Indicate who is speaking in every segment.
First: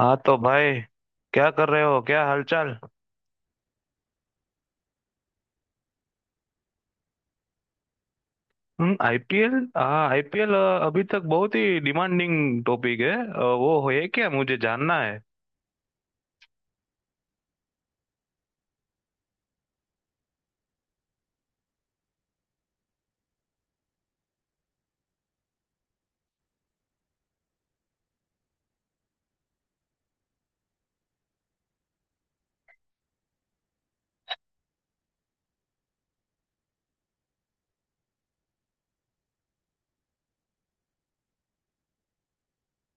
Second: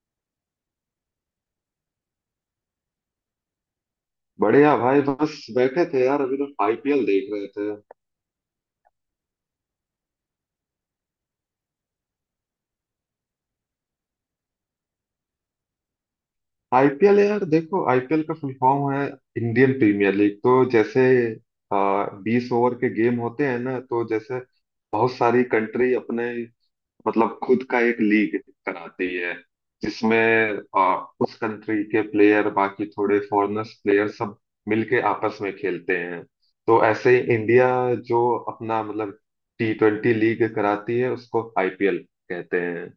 Speaker 1: हाँ तो भाई, क्या कर रहे हो? क्या हालचाल?
Speaker 2: बढ़िया भाई। बस बैठे थे यार, अभी तो आईपीएल देख रहे थे।
Speaker 1: हम्म, आईपीएल, हाँ आईपीएल। अभी तक बहुत ही डिमांडिंग टॉपिक है, वो है क्या, मुझे जानना है।
Speaker 2: आईपीएल यार, देखो आईपीएल का फुल फॉर्म है इंडियन प्रीमियर लीग। तो जैसे 20 ओवर के गेम होते हैं ना, तो जैसे बहुत सारी कंट्री अपने, मतलब खुद का एक लीग कराती है जिसमें आ, उस कंट्री के प्लेयर बाकी थोड़े फॉरेनर्स प्लेयर सब मिलके आपस में खेलते हैं। तो ऐसे ही इंडिया जो अपना मतलब T20 लीग कराती है उसको आईपीएल कहते हैं।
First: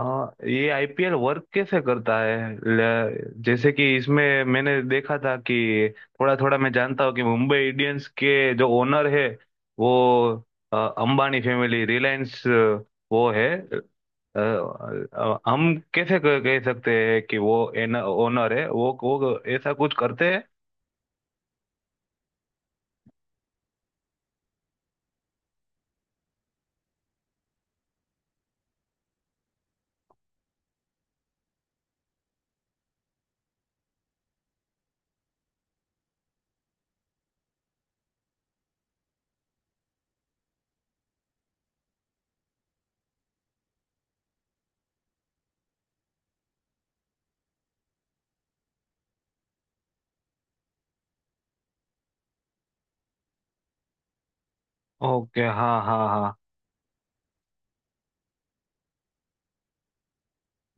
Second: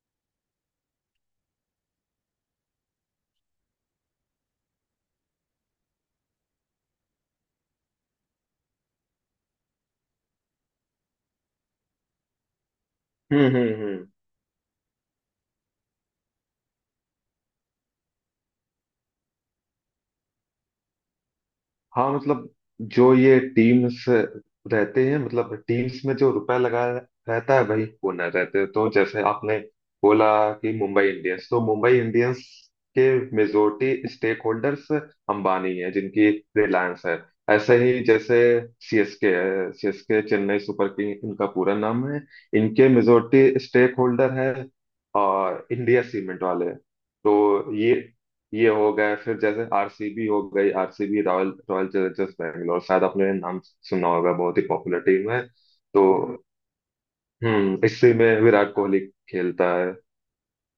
Speaker 1: हाँ, ये आईपीएल वर्क कैसे करता है? जैसे कि इसमें मैंने देखा था कि थोड़ा थोड़ा मैं जानता हूँ कि मुंबई इंडियंस के जो ओनर है वो अंबानी फैमिली, रिलायंस। वो है
Speaker 2: हम्म।
Speaker 1: हम कैसे कह कह सकते हैं कि वो एन ओनर है? वो ऐसा कुछ करते हैं?
Speaker 2: हाँ मतलब जो ये टीम्स रहते हैं, मतलब टीम्स में जो रुपया लगा रहता है वही ओनर रहते हैं। तो जैसे आपने बोला कि मुंबई इंडियंस, तो मुंबई इंडियंस के मेजोरिटी स्टेक होल्डर्स अंबानी है जिनकी रिलायंस है। ऐसे ही जैसे सीएसके है, सीएसके चेन्नई सुपर किंग इनका पूरा नाम है। इनके मेजोरिटी स्टेक होल्डर है और इंडिया सीमेंट वाले। तो ये हो गए, फिर जैसे आरसीबी हो गई, RCB Royal Royal Challengers Bangalore, शायद आपने नाम सुना होगा, बहुत ही पॉपुलर टीम है।
Speaker 1: ओके, हाँ हाँ
Speaker 2: तो
Speaker 1: हाँ।
Speaker 2: हम्म, इसी में विराट कोहली खेलता है।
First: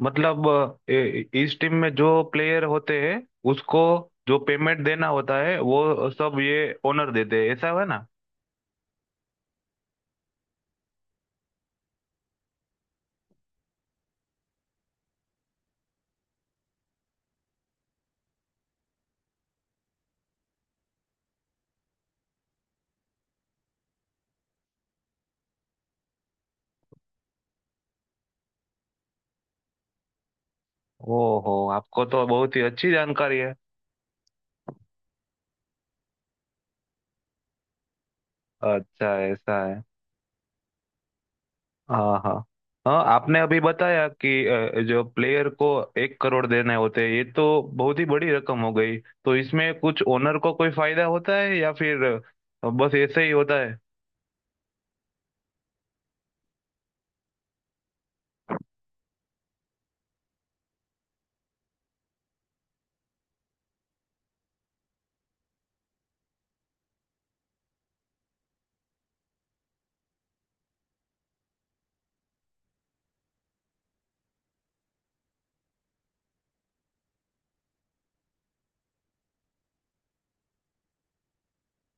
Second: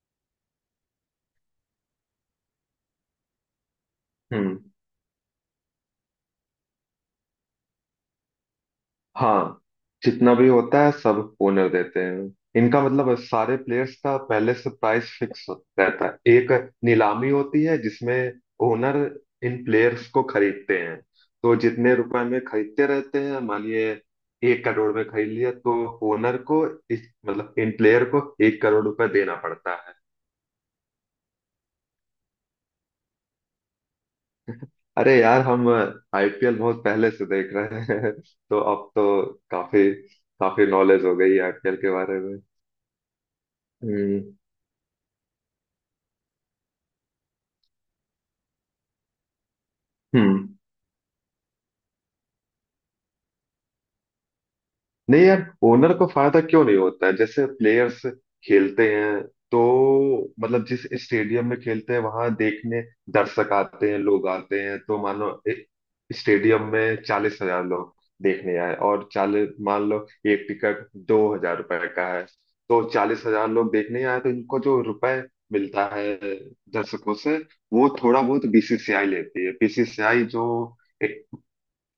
Speaker 1: मतलब इस टीम में जो प्लेयर होते हैं उसको जो
Speaker 2: हम्म।
Speaker 1: पेमेंट देना होता है वो सब ये ओनर देते हैं, ऐसा है ना?
Speaker 2: हाँ, जितना भी होता है सब ओनर देते हैं। इनका मतलब सारे प्लेयर्स का पहले से प्राइस फिक्स रहता है, एक नीलामी होती है जिसमें ओनर इन प्लेयर्स को खरीदते हैं। तो जितने रुपए में खरीदते रहते हैं, मानिए 1 करोड़ में खरीद लिया तो ओनर को, इस मतलब इन प्लेयर को 1 करोड़ रुपए देना पड़ता है।
Speaker 1: ओहो, आपको तो बहुत ही अच्छी जानकारी है।
Speaker 2: अरे यार, हम आईपीएल बहुत पहले से देख रहे हैं तो अब
Speaker 1: अच्छा,
Speaker 2: तो
Speaker 1: ऐसा है।
Speaker 2: काफी काफी नॉलेज हो गई है आईपीएल के
Speaker 1: हाँ
Speaker 2: बारे
Speaker 1: हाँ
Speaker 2: में।
Speaker 1: हाँ, आपने अभी बताया
Speaker 2: हम्म
Speaker 1: कि जो प्लेयर को 1 करोड़ देने होते हैं, ये तो बहुत ही बड़ी रकम हो गई। तो इसमें कुछ ओनर
Speaker 2: हम्म।
Speaker 1: को कोई फायदा होता है, या फिर बस ऐसे ही होता है?
Speaker 2: नहीं यार, ओनर को फायदा क्यों नहीं होता है। जैसे प्लेयर्स खेलते हैं तो मतलब जिस स्टेडियम में खेलते हैं वहां देखने दर्शक आते हैं, लोग आते हैं, तो मान लो एक स्टेडियम में 40,000 लोग देखने आए, और चालीस, मान लो एक टिकट 2,000 रुपए का है, तो 40,000 लोग देखने आए तो इनको जो रुपए मिलता है दर्शकों से, वो थोड़ा बहुत बीसीसीआई लेती है। बीसीसीआई जो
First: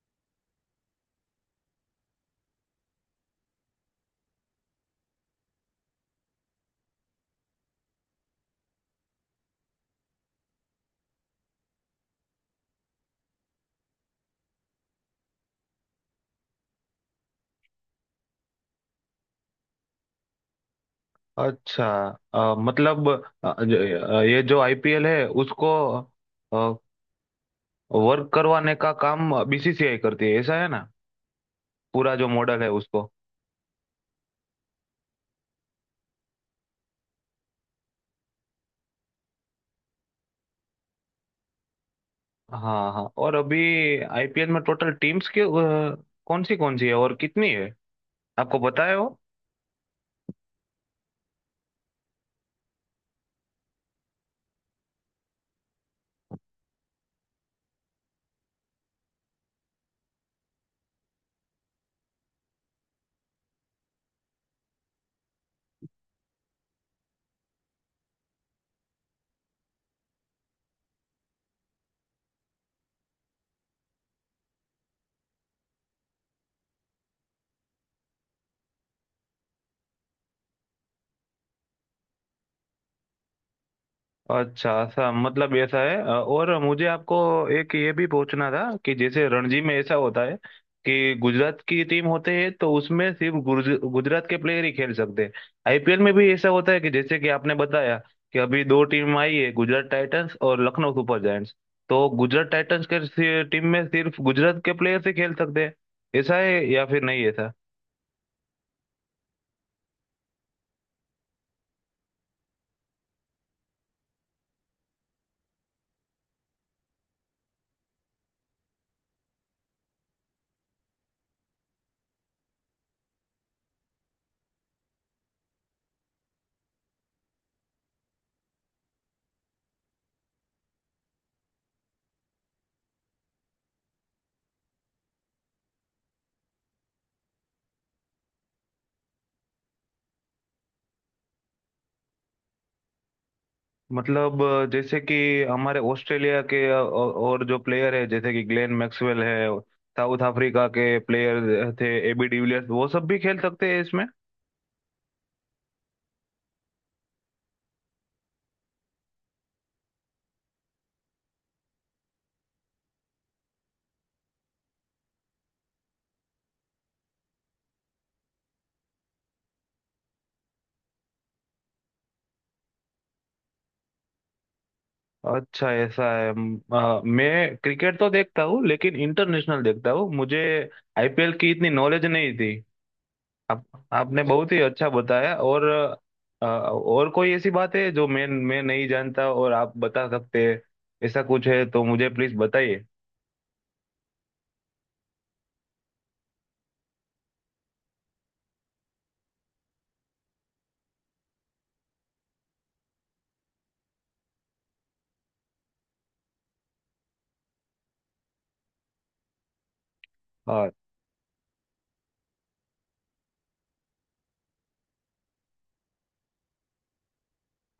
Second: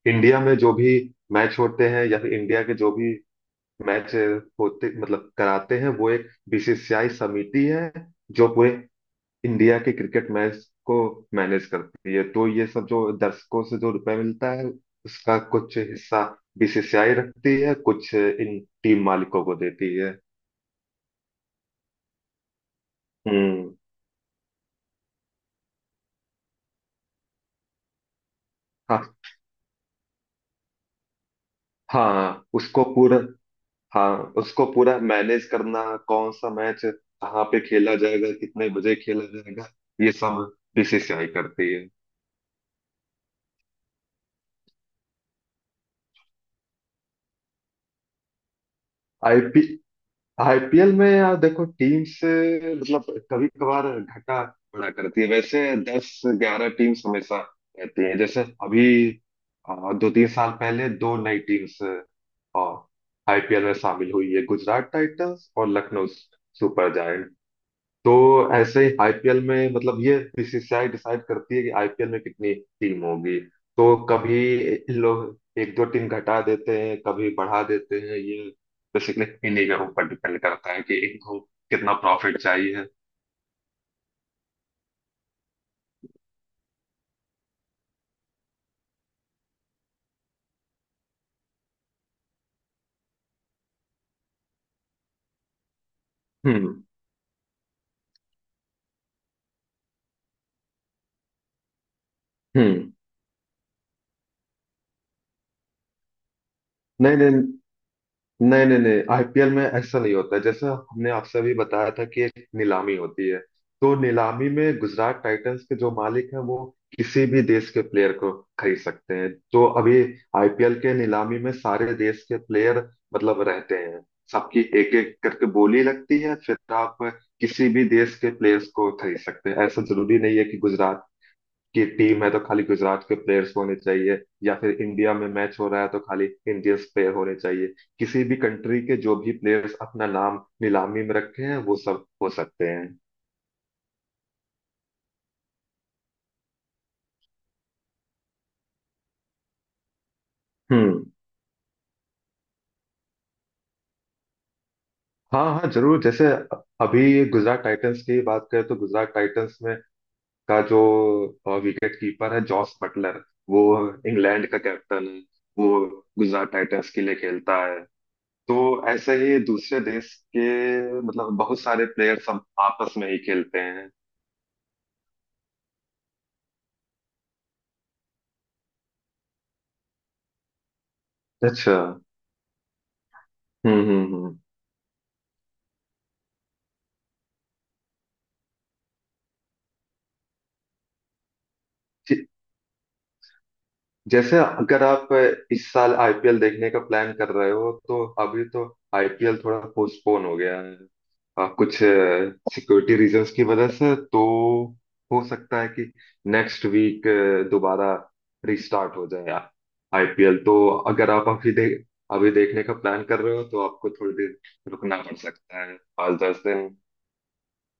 Speaker 2: इंडिया में जो भी मैच होते हैं या फिर इंडिया के जो भी मैच होते मतलब कराते हैं, वो एक बीसीसीआई समिति है जो पूरे इंडिया के क्रिकेट मैच को मैनेज करती है। तो ये सब जो दर्शकों से जो रुपए मिलता है उसका कुछ हिस्सा बीसीसीआई रखती है, कुछ इन टीम मालिकों को देती है।
Speaker 1: अच्छा। मतलब अ, ज-
Speaker 2: हम्म।
Speaker 1: ये जो आईपीएल है उसको वर्क करवाने का
Speaker 2: हाँ।
Speaker 1: काम बीसीसीआई करती है, ऐसा है ना? पूरा जो
Speaker 2: हाँ
Speaker 1: मॉडल है
Speaker 2: उसको
Speaker 1: उसको।
Speaker 2: पूरा हाँ उसको पूरा मैनेज करना, कौन सा मैच कहाँ पे खेला जाएगा, कितने बजे खेला जाएगा, ये सब बीसीसीआई करती है।
Speaker 1: हाँ हाँ, और अभी आईपीएल में टोटल टीम्स के कौन सी है और कितनी है, आपको पता है वो?
Speaker 2: आईपी आईपीएल में यार देखो, टीम से मतलब कभी कभार घटा बढ़ा करती है, वैसे दस ग्यारह टीम्स हमेशा रहती है। जैसे अभी अ, दो तीन साल पहले दो नई टीम्स आईपीएल में शामिल हुई है, गुजरात टाइटंस और लखनऊ सुपर। तो ऐसे ही आईपीएल में मतलब ये बीसीसीआई डिसाइड करती है कि आईपीएल में कितनी टीम होगी। तो कभी इन लोग एक दो टीम घटा देते हैं, कभी बढ़ा देते हैं। ये बेसिकली इन्हीं के ऊपर डिपेंड करता है कि इनको कितना प्रॉफिट चाहिए।
Speaker 1: अच्छा, ऐसा, मतलब ऐसा है। और मुझे आपको एक ये भी पूछना था कि जैसे रणजी में ऐसा होता है कि गुजरात की टीम होते हैं तो उसमें सिर्फ गुजरात के प्लेयर ही खेल सकते हैं। आईपीएल में भी ऐसा होता है
Speaker 2: हम्म
Speaker 1: कि, जैसे कि आपने बताया कि अभी दो टीम आई है, गुजरात टाइटंस और लखनऊ सुपर जायंट्स, तो गुजरात टाइटंस
Speaker 2: हम्म।
Speaker 1: के टीम में सिर्फ गुजरात के प्लेयर ही खेल सकते हैं, ऐसा है या फिर
Speaker 2: नहीं
Speaker 1: नहीं
Speaker 2: नहीं
Speaker 1: ऐसा?
Speaker 2: नहीं नहीं नहीं, आईपीएल में ऐसा नहीं होता है। जैसा हमने आपसे अभी बताया था कि एक नीलामी होती है, तो नीलामी में गुजरात टाइटंस के जो मालिक हैं वो किसी भी देश के प्लेयर को खरीद सकते हैं। तो अभी आईपीएल के नीलामी में सारे देश के प्लेयर मतलब रहते हैं, सबकी एक एक करके बोली लगती है, फिर आप किसी भी देश के प्लेयर्स को खरीद सकते हैं। ऐसा जरूरी नहीं है कि गुजरात की टीम है तो खाली गुजरात के प्लेयर्स होने चाहिए, या फिर इंडिया में मैच हो रहा है तो खाली इंडियंस प्लेयर होने चाहिए। किसी भी कंट्री के जो भी प्लेयर्स अपना नाम नीलामी में रखे हैं वो सब हो सकते हैं।
Speaker 1: मतलब जैसे कि हमारे ऑस्ट्रेलिया के और जो प्लेयर है, जैसे कि ग्लेन मैक्सवेल है, साउथ अफ्रीका के
Speaker 2: हम्म।
Speaker 1: प्लेयर थे एबी डिविलियर्स, वो सब भी खेल सकते हैं इसमें?
Speaker 2: हाँ हाँ जरूर। जैसे अभी गुजरात टाइटंस की बात करें तो गुजरात टाइटंस में का जो विकेट कीपर है जॉस बटलर, वो इंग्लैंड का कैप्टन है, वो गुजरात टाइटंस के लिए खेलता है। तो ऐसे ही दूसरे देश के मतलब बहुत सारे प्लेयर्स हम आपस में ही खेलते हैं।
Speaker 1: अच्छा, ऐसा है। मैं क्रिकेट तो देखता हूँ लेकिन इंटरनेशनल देखता हूँ, मुझे आईपीएल की इतनी
Speaker 2: अच्छा।
Speaker 1: नॉलेज नहीं थी। आप, आपने
Speaker 2: हम्म।
Speaker 1: बहुत ही अच्छा बताया। और और कोई ऐसी बात है जो मैं नहीं जानता और आप बता सकते हैं, ऐसा कुछ है तो मुझे प्लीज बताइए।
Speaker 2: जैसे अगर आप इस साल आईपीएल देखने का प्लान कर रहे हो तो अभी तो आईपीएल थोड़ा पोस्टपोन हो गया है, कुछ सिक्योरिटी रीजंस की वजह से। तो हो सकता है कि नेक्स्ट वीक दोबारा रिस्टार्ट हो जाए आईपीएल। तो अगर आप अभी देखने का प्लान कर रहे हो तो आपको थोड़ी देर रुकना पड़ सकता है, पाँच दस दिन।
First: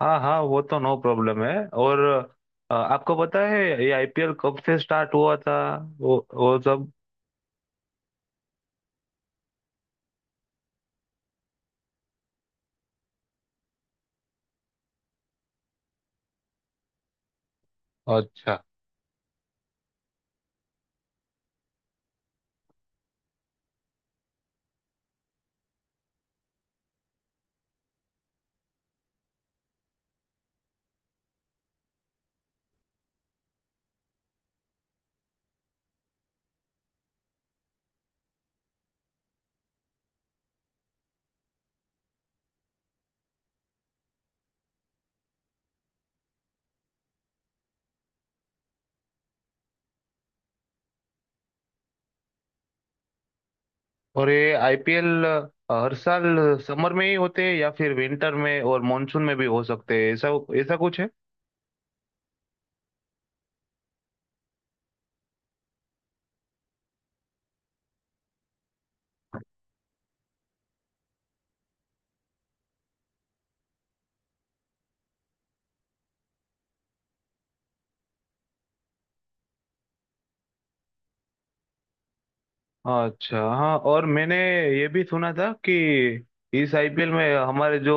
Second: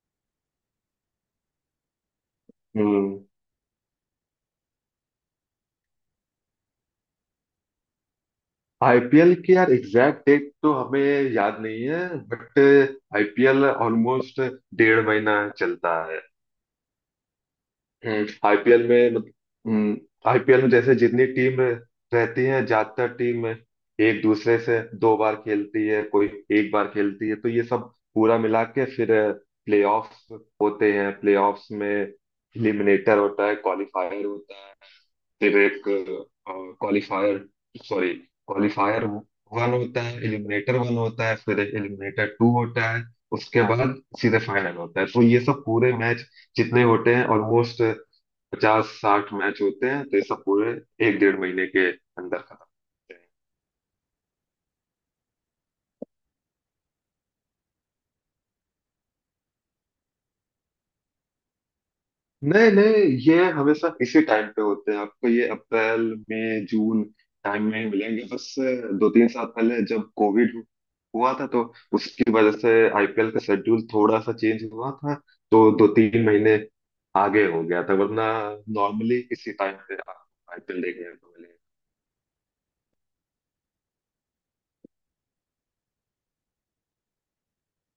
Speaker 1: हाँ हाँ, वो तो नो प्रॉब्लम है। और आपको
Speaker 2: हम्म।
Speaker 1: पता है ये आईपीएल कब से स्टार्ट हुआ था, वो सब?
Speaker 2: आईपीएल की यार एग्जैक्ट डेट तो हमें याद नहीं है, बट आईपीएल ऑलमोस्ट डेढ़ महीना चलता है।
Speaker 1: अच्छा।
Speaker 2: आईपीएल में, आईपीएल में जैसे जितनी टीम रहती है, ज्यादातर टीम एक दूसरे से दो बार खेलती है, कोई एक बार खेलती है, तो ये सब पूरा मिला के फिर प्लेऑफ्स होते हैं। प्लेऑफ्स में एलिमिनेटर होता है, क्वालिफायर होता है, फिर एक क्वालिफायर सॉरी क्वालिफायर वन होता है, एलिमिनेटर वन होता है, फिर एलिमिनेटर टू होता है, उसके बाद सीधे फाइनल होता है। तो ये सब पूरे मैच जितने होते हैं ऑलमोस्ट पचास साठ मैच होते हैं, तो ये सब पूरे एक डेढ़ महीने के अंदर खत्म होते हैं।
Speaker 1: और ये आईपीएल हर साल समर में ही होते हैं या फिर विंटर में और मॉनसून में भी हो सकते हैं, ऐसा ऐसा कुछ है?
Speaker 2: नहीं नहीं, ये हमेशा इसी टाइम पे होते हैं। आपको ये अप्रैल मई जून टाइम में ही मिलेंगे। बस दो तीन साल पहले जब कोविड हुआ था तो उसकी वजह से आईपीएल का शेड्यूल थोड़ा सा चेंज हुआ था, तो दो तीन महीने आगे हो गया था, वरना नॉर्मली इसी टाइम पे आपको आईपीएल देखने को मिलेगा।
Speaker 1: अच्छा। हाँ, और मैंने ये भी सुना था कि इस आईपीएल में हमारे जो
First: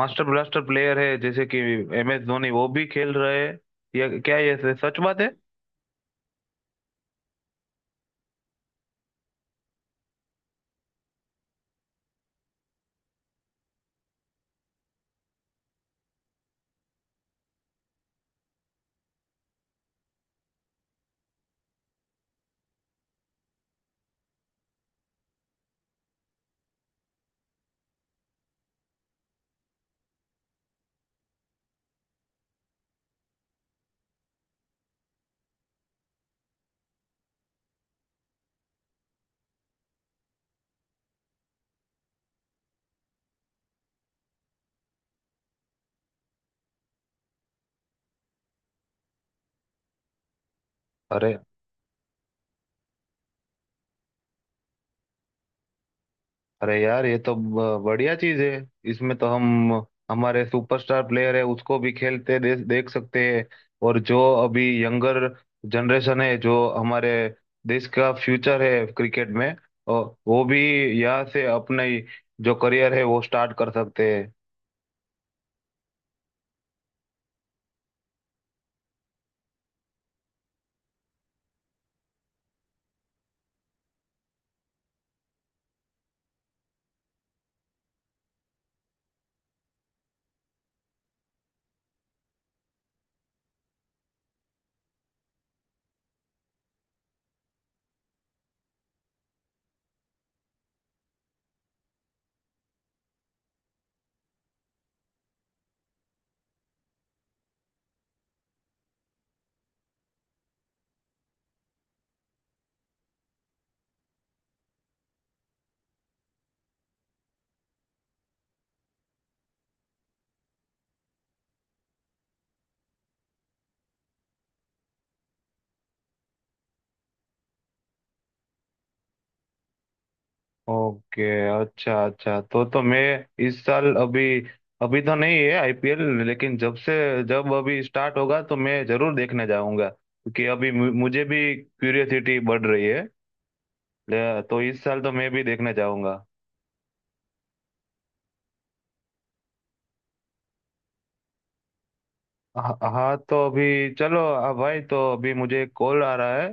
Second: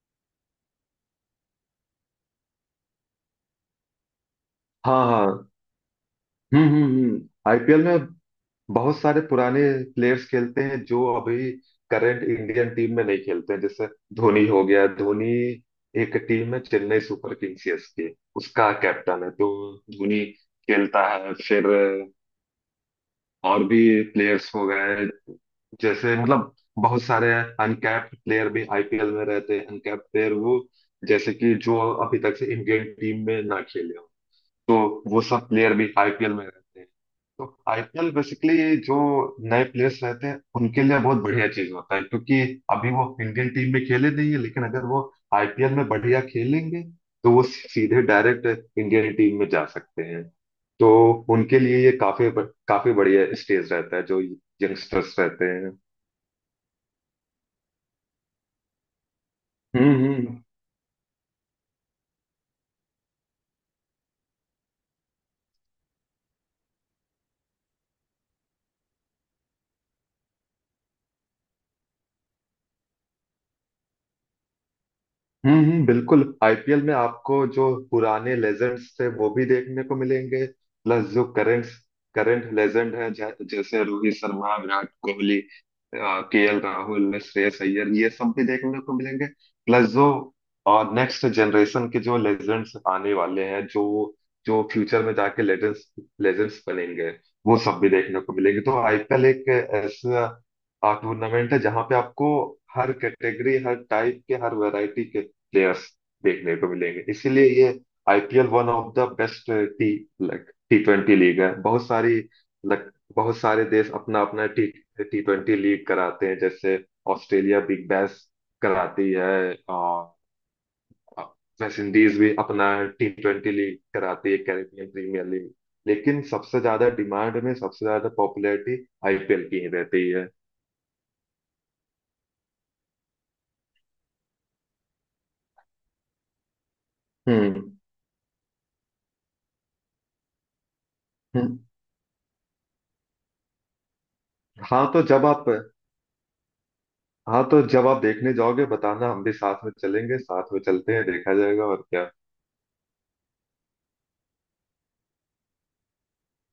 Speaker 1: मास्टर ब्लास्टर प्लेयर है, जैसे कि एम एस धोनी, वो भी खेल रहे हैं, ये क्या, ये सच
Speaker 2: हाँ
Speaker 1: बात है?
Speaker 2: हाँ। हम्म। आईपीएल में बहुत सारे पुराने प्लेयर्स खेलते हैं जो अभी करंट इंडियन टीम में नहीं खेलते हैं। जैसे धोनी हो गया, धोनी एक टीम है चेन्नई सुपर किंग सीएसके उसका कैप्टन है, तो धोनी खेलता है। फिर और भी प्लेयर्स हो गए जैसे, मतलब बहुत सारे अनकैप्ड प्लेयर भी आईपीएल में रहते हैं। अनकैप्ड प्लेयर वो जैसे कि जो अभी तक से इंडियन टीम में ना खेले हो, तो वो सब प्लेयर भी आईपीएल में रहते हैं। तो आईपीएल बेसिकली जो नए प्लेयर्स रहते हैं उनके लिए बहुत बढ़िया चीज होता है क्योंकि अभी वो इंडियन टीम में खेले नहीं है, लेकिन अगर वो आईपीएल में बढ़िया खेलेंगे तो वो सीधे डायरेक्ट इंडियन टीम में जा सकते हैं। तो
Speaker 1: अरे,
Speaker 2: उनके लिए ये काफी काफी बढ़िया स्टेज रहता है जो यंगस्टर्स रहते हैं।
Speaker 1: अरे यार, ये तो बढ़िया चीज है। इसमें तो हम
Speaker 2: हम्म।
Speaker 1: हमारे सुपरस्टार प्लेयर है उसको भी खेलते देख सकते हैं। और जो अभी यंगर जनरेशन है, जो हमारे देश का फ्यूचर है क्रिकेट में, अ, वो भी यहाँ से अपना ही जो करियर है वो स्टार्ट कर सकते हैं।
Speaker 2: बिल्कुल। आईपीएल में आपको जो पुराने लेजेंड्स थे वो भी देखने को मिलेंगे। प्लस जो करंट करंट लेजेंड है जैसे रोहित शर्मा, विराट कोहली, केएल राहुल, श्रेयस अय्यर, ये सब भी देखने को मिलेंगे। प्लस जो और नेक्स्ट जनरेशन के जो लेजेंड्स आने वाले हैं, जो जो फ्यूचर में जाके लेजेंड्स लेजेंड्स बनेंगे, वो सब भी देखने को मिलेंगे। तो आईपीएल एक ऐसा टूर्नामेंट है जहां पे आपको हर कैटेगरी, हर टाइप के, हर वैरायटी के प्लेयर्स देखने को मिलेंगे। इसीलिए ये IPL one of the best T T20 league है। बहुत सारी लाइक बहुत सारे देश अपना अपना टी T20 लीग कराते हैं, जैसे ऑस्ट्रेलिया बिग बैश कराती है, और वेस्ट इंडीज भी अपना T20 लीग कराती है, कैरेबियन प्रीमियर लीग। लेकिन सबसे ज्यादा डिमांड में, सबसे ज्यादा पॉपुलैरिटी आईपीएल की ही रहती है।
Speaker 1: ओके, अच्छा अच्छा, तो मैं इस साल, अभी अभी तो नहीं है आईपीएल, लेकिन जब
Speaker 2: हम्म
Speaker 1: अभी स्टार्ट होगा तो मैं जरूर देखने जाऊंगा क्योंकि अभी मुझे भी
Speaker 2: हम्म।
Speaker 1: क्यूरियोसिटी बढ़ रही है। तो इस
Speaker 2: हाँ,
Speaker 1: साल तो मैं भी देखने जाऊंगा।
Speaker 2: तो जब आप देखने जाओगे बताना, हम भी साथ में चलेंगे, साथ में चलते हैं, देखा जाएगा और क्या।
Speaker 1: हाँ, तो अभी चलो आ भाई, तो अभी मुझे एक कॉल आ रहा है।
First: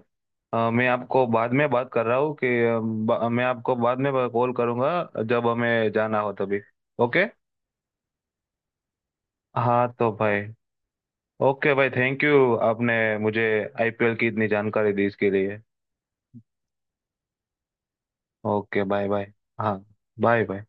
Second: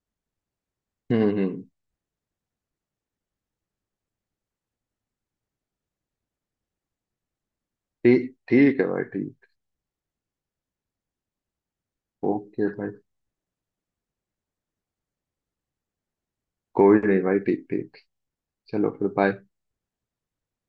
Speaker 1: मैं आपको बाद
Speaker 2: हम्म।
Speaker 1: में बात कर रहा हूँ कि मैं आपको बाद में कॉल करूंगा, जब हमें जाना हो तभी। ओके।
Speaker 2: ठीक ठीक है भाई, ठीक।
Speaker 1: हाँ तो भाई, ओके भाई, थैंक यू,
Speaker 2: ओके भाई।
Speaker 1: आपने मुझे आईपीएल की इतनी जानकारी दी इसके लिए।
Speaker 2: कोई नहीं भाई, ठीक ठीक।
Speaker 1: ओके,
Speaker 2: चलो
Speaker 1: बाय
Speaker 2: फिर
Speaker 1: बाय।
Speaker 2: बाय।
Speaker 1: हाँ, बाय बाय।